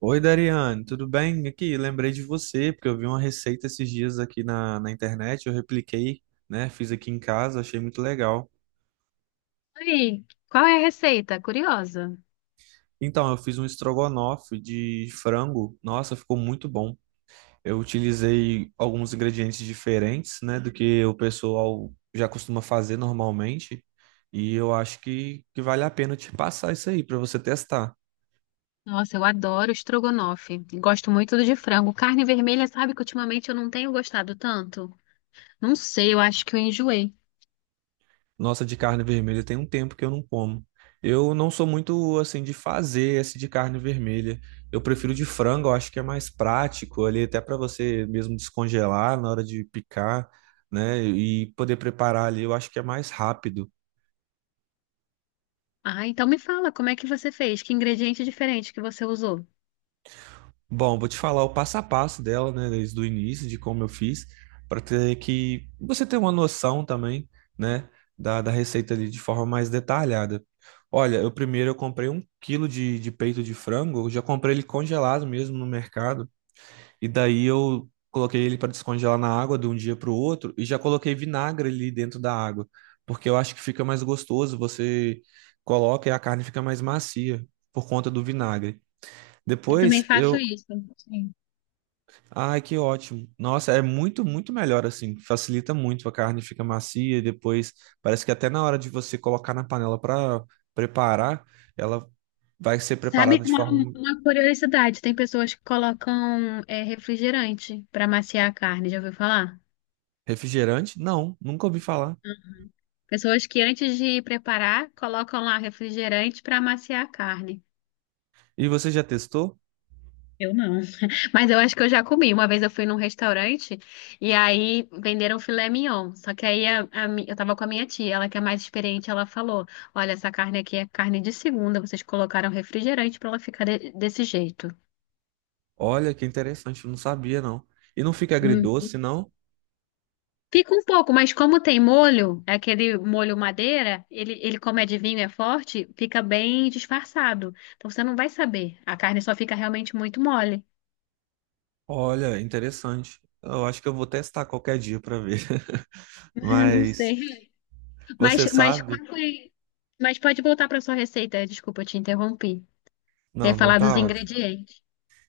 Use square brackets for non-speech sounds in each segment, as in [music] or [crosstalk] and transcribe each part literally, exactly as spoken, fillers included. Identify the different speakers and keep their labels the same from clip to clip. Speaker 1: Oi, Dariane, tudo bem? Aqui, lembrei de você, porque eu vi uma receita esses dias aqui na, na internet, eu repliquei, né? Fiz aqui em casa, achei muito legal.
Speaker 2: Aí, qual é a receita? Curiosa.
Speaker 1: Então, eu fiz um estrogonofe de frango, nossa, ficou muito bom. Eu utilizei alguns ingredientes diferentes, né, do que o pessoal já costuma fazer normalmente, e eu acho que, que vale a pena eu te passar isso aí para você testar.
Speaker 2: Nossa, eu adoro estrogonofe. Gosto muito do de frango. Carne vermelha, sabe que ultimamente eu não tenho gostado tanto? Não sei, eu acho que eu enjoei.
Speaker 1: Nossa, de carne vermelha tem um tempo que eu não como. Eu não sou muito assim de fazer esse de carne vermelha. Eu prefiro de frango, eu acho que é mais prático ali, até para você mesmo descongelar na hora de picar, né? E poder preparar ali, eu acho que é mais rápido.
Speaker 2: Ah, então me fala, como é que você fez? Que ingrediente diferente que você usou?
Speaker 1: Bom, vou te falar o passo a passo dela, né, desde o início, de como eu fiz, para ter que você ter uma noção também, né, da, da receita ali de forma mais detalhada. Olha, eu primeiro eu comprei um quilo de, de peito de frango, eu já comprei ele congelado mesmo no mercado, e daí eu coloquei ele para descongelar na água de um dia para o outro, e já coloquei vinagre ali dentro da água, porque eu acho que fica mais gostoso, você coloca e a carne fica mais macia por conta do vinagre.
Speaker 2: Eu também
Speaker 1: Depois
Speaker 2: faço
Speaker 1: eu.
Speaker 2: isso. Sim.
Speaker 1: Ai, que ótimo. Nossa, é muito, muito melhor assim. Facilita muito, a carne fica macia e depois parece que até na hora de você colocar na panela para preparar, ela vai ser
Speaker 2: Sabe
Speaker 1: preparada de
Speaker 2: uma,
Speaker 1: forma.
Speaker 2: uma curiosidade? Tem pessoas que colocam é, refrigerante para maciar a carne, já ouviu falar?
Speaker 1: Refrigerante? Não, nunca ouvi falar.
Speaker 2: Pessoas que antes de preparar, colocam lá refrigerante para maciar a carne.
Speaker 1: E você já testou?
Speaker 2: Eu não. [laughs] Mas eu acho que eu já comi. Uma vez eu fui num restaurante e aí venderam filé mignon. Só que aí a- a mi- eu tava com a minha tia, ela que é mais experiente, ela falou: Olha, essa carne aqui é carne de segunda, vocês colocaram refrigerante pra ela ficar de- desse jeito.
Speaker 1: Olha, que interessante, eu não sabia não. E não fica
Speaker 2: Hum.
Speaker 1: agridoce, não?
Speaker 2: Fica um pouco, mas como tem molho, é aquele molho madeira, ele, ele como é de vinho, é forte, fica bem disfarçado. Então você não vai saber. A carne só fica realmente muito mole.
Speaker 1: Olha, interessante. Eu acho que eu vou testar qualquer dia para ver.
Speaker 2: [laughs]
Speaker 1: [laughs]
Speaker 2: Eu não
Speaker 1: Mas
Speaker 2: sei. Mas,
Speaker 1: você
Speaker 2: mas
Speaker 1: sabe?
Speaker 2: qual foi? Mas pode voltar para sua receita. Desculpa, eu te interrompi.
Speaker 1: Não,
Speaker 2: Quer
Speaker 1: não
Speaker 2: falar dos
Speaker 1: tá ótimo.
Speaker 2: ingredientes.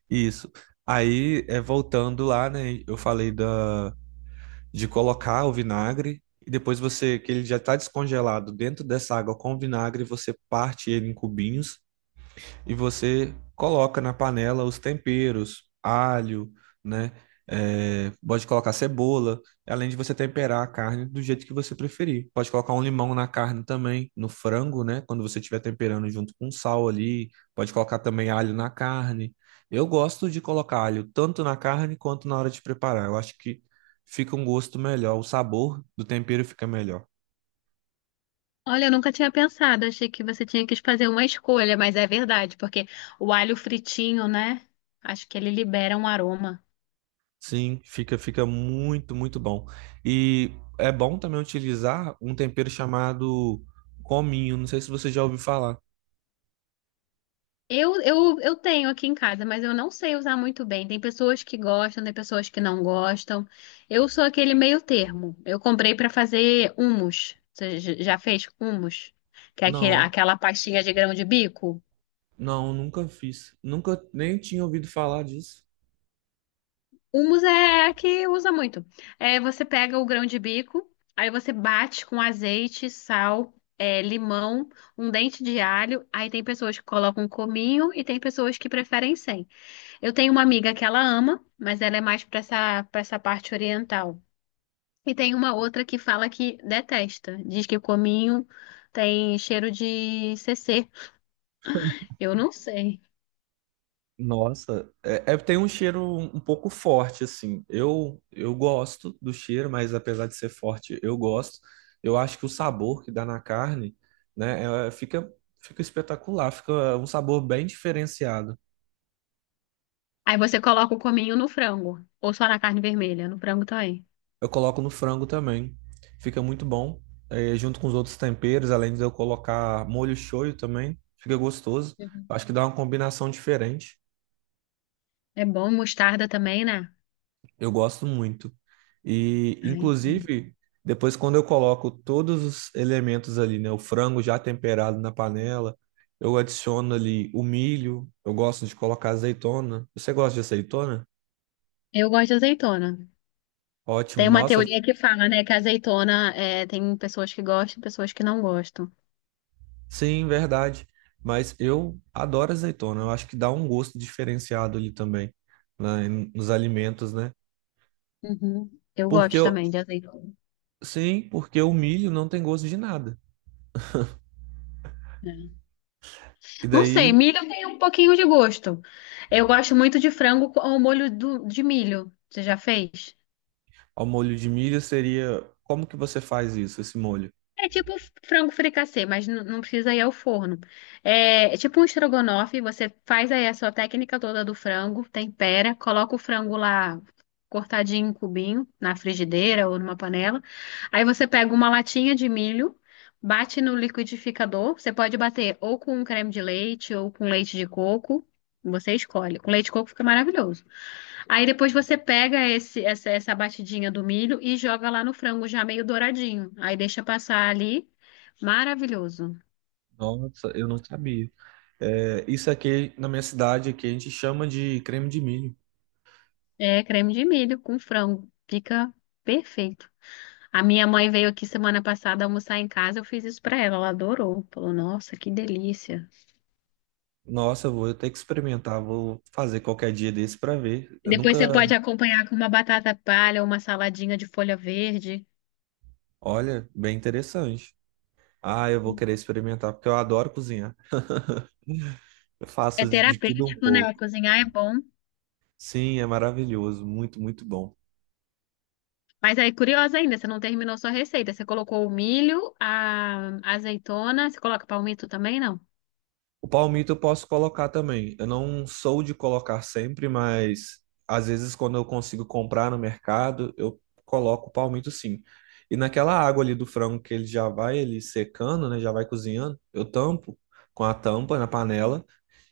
Speaker 1: Isso. Aí, é, voltando lá, né? Eu falei da, de colocar o vinagre e depois você, que ele já está descongelado dentro dessa água com o vinagre, você parte ele em cubinhos e você coloca na panela os temperos, alho, né? É, pode colocar cebola, além de você temperar a carne do jeito que você preferir. Pode colocar um limão na carne também, no frango, né? Quando você estiver temperando junto com sal ali, pode colocar também alho na carne. Eu gosto de colocar alho tanto na carne quanto na hora de preparar. Eu acho que fica um gosto melhor, o sabor do tempero fica melhor.
Speaker 2: Olha, eu nunca tinha pensado. Achei que você tinha que fazer uma escolha, mas é verdade, porque o alho fritinho, né? Acho que ele libera um aroma.
Speaker 1: Sim, fica fica muito, muito bom. E é bom também utilizar um tempero chamado cominho, não sei se você já ouviu falar.
Speaker 2: Eu, eu, eu tenho aqui em casa, mas eu não sei usar muito bem. Tem pessoas que gostam, tem pessoas que não gostam. Eu sou aquele meio termo. Eu comprei para fazer hummus. Você j- já fez hummus? Que é aquele-
Speaker 1: Não,
Speaker 2: aquela pastinha de grão de bico?
Speaker 1: não, nunca fiz. Nunca nem tinha ouvido falar disso.
Speaker 2: Hummus é a que usa muito. É, você pega o grão de bico, aí você bate com azeite, sal, é, limão, um dente de alho. Aí tem pessoas que colocam um cominho e tem pessoas que preferem sem. Eu tenho uma amiga que ela ama, mas ela é mais para essa, para essa parte oriental. E tem uma outra que fala que detesta. Diz que o cominho tem cheiro de C C. Eu não sei.
Speaker 1: Nossa, é, é- tem um cheiro um, um pouco forte assim. Eu eu gosto do cheiro, mas apesar de ser forte, eu gosto. Eu acho que o sabor que dá na carne, né, é- fica fica espetacular, fica um sabor bem diferenciado.
Speaker 2: Aí você coloca o cominho no frango, ou só na carne vermelha, no frango também.
Speaker 1: Eu coloco no frango também. Fica muito bom. É, junto com os outros temperos, além de eu colocar molho shoyu também, fica gostoso. Eu acho que dá uma combinação diferente.
Speaker 2: É bom, mostarda também, né?
Speaker 1: Eu gosto muito. E,
Speaker 2: Ai,
Speaker 1: inclusive, depois quando eu coloco todos os elementos ali, né? O frango já temperado na panela, eu adiciono ali o milho, eu gosto de colocar azeitona. Você gosta de azeitona?
Speaker 2: eu gosto de azeitona.
Speaker 1: Ótimo.
Speaker 2: Tem uma
Speaker 1: Nossa.
Speaker 2: teoria que fala, né, que a azeitona é, tem pessoas que gostam e pessoas que não gostam.
Speaker 1: Sim, verdade. Mas eu adoro azeitona. Eu acho que dá um gosto diferenciado ali também, né, em- nos alimentos, né?
Speaker 2: Uhum. Eu
Speaker 1: Porque
Speaker 2: gosto
Speaker 1: eu,
Speaker 2: também de azeitona.
Speaker 1: sim, porque o milho não tem gosto de nada.
Speaker 2: É.
Speaker 1: E
Speaker 2: Não sei,
Speaker 1: daí,
Speaker 2: milho tem um pouquinho de gosto. Eu gosto muito de frango com o molho do- de milho. Você já fez?
Speaker 1: ao molho de milho seria, como que você faz isso, esse molho?
Speaker 2: É tipo frango fricassê, mas n- não precisa ir ao forno. É, é tipo um estrogonofe, você faz aí a sua técnica toda do frango, tempera, coloca o frango lá cortadinho em cubinho, na frigideira ou numa panela. Aí você pega uma latinha de milho, bate no liquidificador. Você pode bater ou com um creme de leite ou com leite de coco, você escolhe. Com leite de coco fica maravilhoso. Aí depois você pega esse, essa, essa batidinha do milho e joga lá no frango já meio douradinho. Aí deixa passar ali. Maravilhoso.
Speaker 1: Nossa, eu não sabia. É, isso aqui na minha cidade aqui a gente chama de creme de milho.
Speaker 2: É creme de milho com frango. Fica perfeito. A minha mãe veio aqui semana passada almoçar em casa, eu fiz isso pra ela, ela adorou. Falou, nossa, que delícia.
Speaker 1: Nossa, eu vou ter que experimentar, vou fazer qualquer dia desse para ver. Eu
Speaker 2: Depois
Speaker 1: nunca,
Speaker 2: você pode acompanhar com uma batata palha ou uma saladinha de folha verde.
Speaker 1: olha, bem interessante. Ah, eu vou querer experimentar, porque eu adoro cozinhar. Eu
Speaker 2: É
Speaker 1: faço de tudo um
Speaker 2: terapêutico, né?
Speaker 1: pouco.
Speaker 2: Cozinhar é bom.
Speaker 1: Sim, é maravilhoso, muito, muito bom.
Speaker 2: Mas aí, curiosa ainda, você não terminou sua receita. Você colocou o milho, a a azeitona, você coloca palmito também, não?
Speaker 1: O palmito eu posso colocar também. Eu não sou de colocar sempre, mas às vezes quando eu consigo comprar no mercado, eu coloco o palmito sim. E naquela água ali do frango que ele já vai ele secando, né, já vai cozinhando, eu tampo com a tampa na panela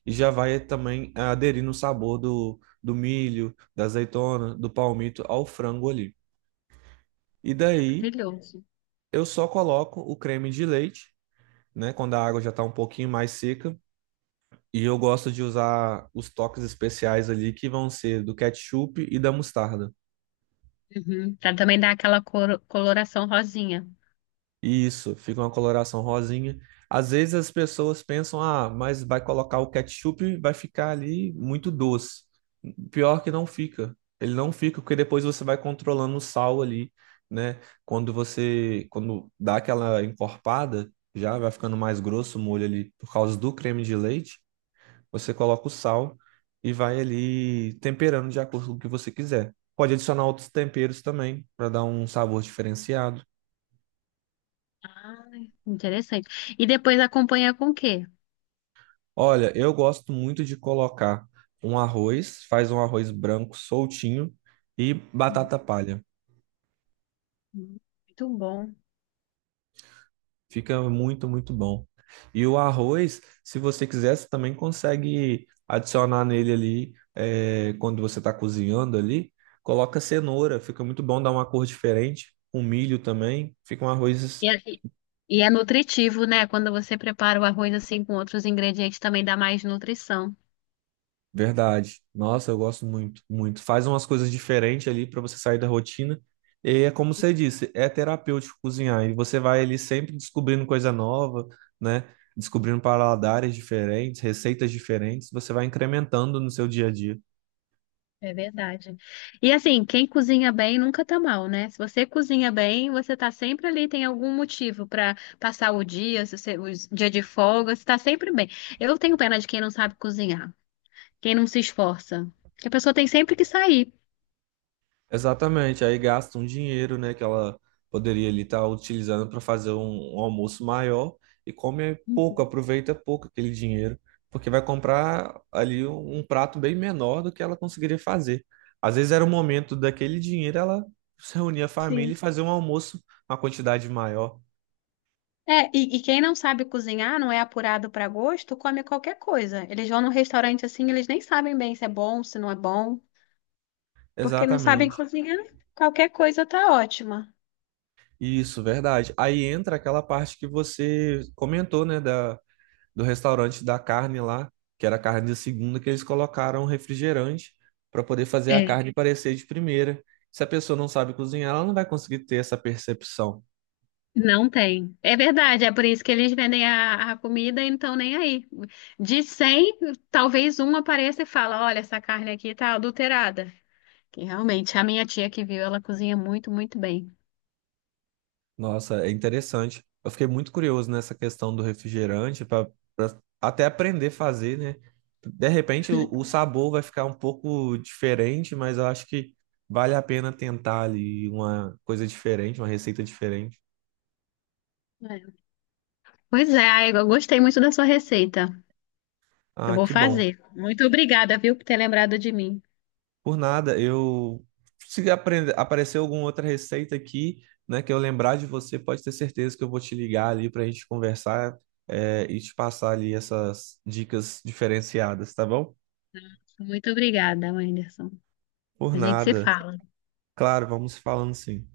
Speaker 1: e já vai também aderindo o sabor do, do milho, da azeitona, do palmito ao frango ali. E daí
Speaker 2: Maravilhoso.
Speaker 1: eu só coloco o creme de leite, né? Quando a água já está um pouquinho mais seca. E eu gosto de usar os toques especiais ali, que vão ser do ketchup e da mostarda.
Speaker 2: Uhum. Pra também dar aquela cor- coloração rosinha.
Speaker 1: E isso, fica uma coloração rosinha. Às vezes as pessoas pensam, ah, mas vai colocar o ketchup, vai ficar ali muito doce. Pior que não fica. Ele não fica, porque depois você vai controlando o sal ali, né? Quando você, quando dá aquela encorpada, já vai ficando mais grosso o molho ali por causa do creme de leite. Você coloca o sal e vai ali temperando de acordo com o que você quiser. Pode adicionar outros temperos também para dar um sabor diferenciado.
Speaker 2: Ai, interessante. E depois acompanha com o quê?
Speaker 1: Olha, eu gosto muito de colocar um arroz, faz um arroz branco soltinho e batata
Speaker 2: Uhum.
Speaker 1: palha.
Speaker 2: Muito bom.
Speaker 1: Fica muito, muito bom. E o arroz, se você quiser, você também consegue adicionar nele ali, eh, quando você está cozinhando ali, coloca cenoura, fica muito bom, dá uma cor diferente. Com milho também, fica um arroz.
Speaker 2: E é, e e é nutritivo, né? Quando você prepara o arroz assim com outros ingredientes, também dá mais nutrição.
Speaker 1: Verdade. Nossa, eu gosto muito, muito. Faz umas coisas diferentes ali para você sair da rotina. E é como você disse, é terapêutico cozinhar. E você vai ali sempre descobrindo coisa nova, né? Descobrindo paladares diferentes, receitas diferentes. Você vai incrementando no seu dia a dia.
Speaker 2: É verdade. E assim, quem cozinha bem nunca tá mal, né? Se você cozinha bem, você tá sempre ali, tem algum motivo pra passar o dia, se você, o dia de folga, você tá sempre bem. Eu tenho pena de quem não sabe cozinhar, quem não se esforça. Que a pessoa tem sempre que sair.
Speaker 1: Exatamente, aí gasta um dinheiro, né, que ela poderia ali estar utilizando para fazer um, um almoço maior e come pouco,
Speaker 2: Uhum.
Speaker 1: aproveita pouco aquele dinheiro, porque vai comprar ali um, um prato bem menor do que ela conseguiria fazer. Às vezes era o momento daquele dinheiro ela se reunir a família e
Speaker 2: Sim.
Speaker 1: fazer um almoço, uma quantidade maior.
Speaker 2: É, e, e quem não sabe cozinhar, não é apurado pra gosto, come qualquer coisa. Eles vão num restaurante assim, eles nem sabem bem se é bom, se não é bom, porque não sabem
Speaker 1: Exatamente.
Speaker 2: cozinhar, qualquer coisa tá ótima.
Speaker 1: Isso, verdade. Aí entra aquela parte que você comentou, né, da do restaurante da carne lá, que era a carne de segunda, que eles colocaram refrigerante para poder fazer a
Speaker 2: É.
Speaker 1: carne parecer de primeira. Se a pessoa não sabe cozinhar, ela não vai conseguir ter essa percepção.
Speaker 2: Não tem. É verdade, é por isso que eles vendem a, a comida e não estão nem aí. De cem, talvez um apareça e fala: Olha, essa carne aqui tá adulterada. Que realmente, a minha tia que viu, ela cozinha muito, muito bem.
Speaker 1: Nossa, é interessante. Eu fiquei muito curioso nessa questão do refrigerante para até aprender a fazer, né? De repente o, o sabor vai ficar um pouco diferente, mas eu acho que vale a pena tentar ali uma coisa diferente, uma receita diferente.
Speaker 2: É. Pois é, ai, eu gostei muito da sua receita. Eu
Speaker 1: Ah,
Speaker 2: vou
Speaker 1: que bom.
Speaker 2: fazer. Muito obrigada, viu, por ter lembrado de mim.
Speaker 1: Por nada, eu se aprender, aparecer alguma outra receita aqui, né, que eu lembrar de você, pode ter certeza que eu vou te ligar ali para a gente conversar, eh, e te passar ali essas dicas diferenciadas, tá bom?
Speaker 2: Muito obrigada, Anderson.
Speaker 1: Por
Speaker 2: A gente se
Speaker 1: nada.
Speaker 2: fala.
Speaker 1: Claro, vamos falando sim.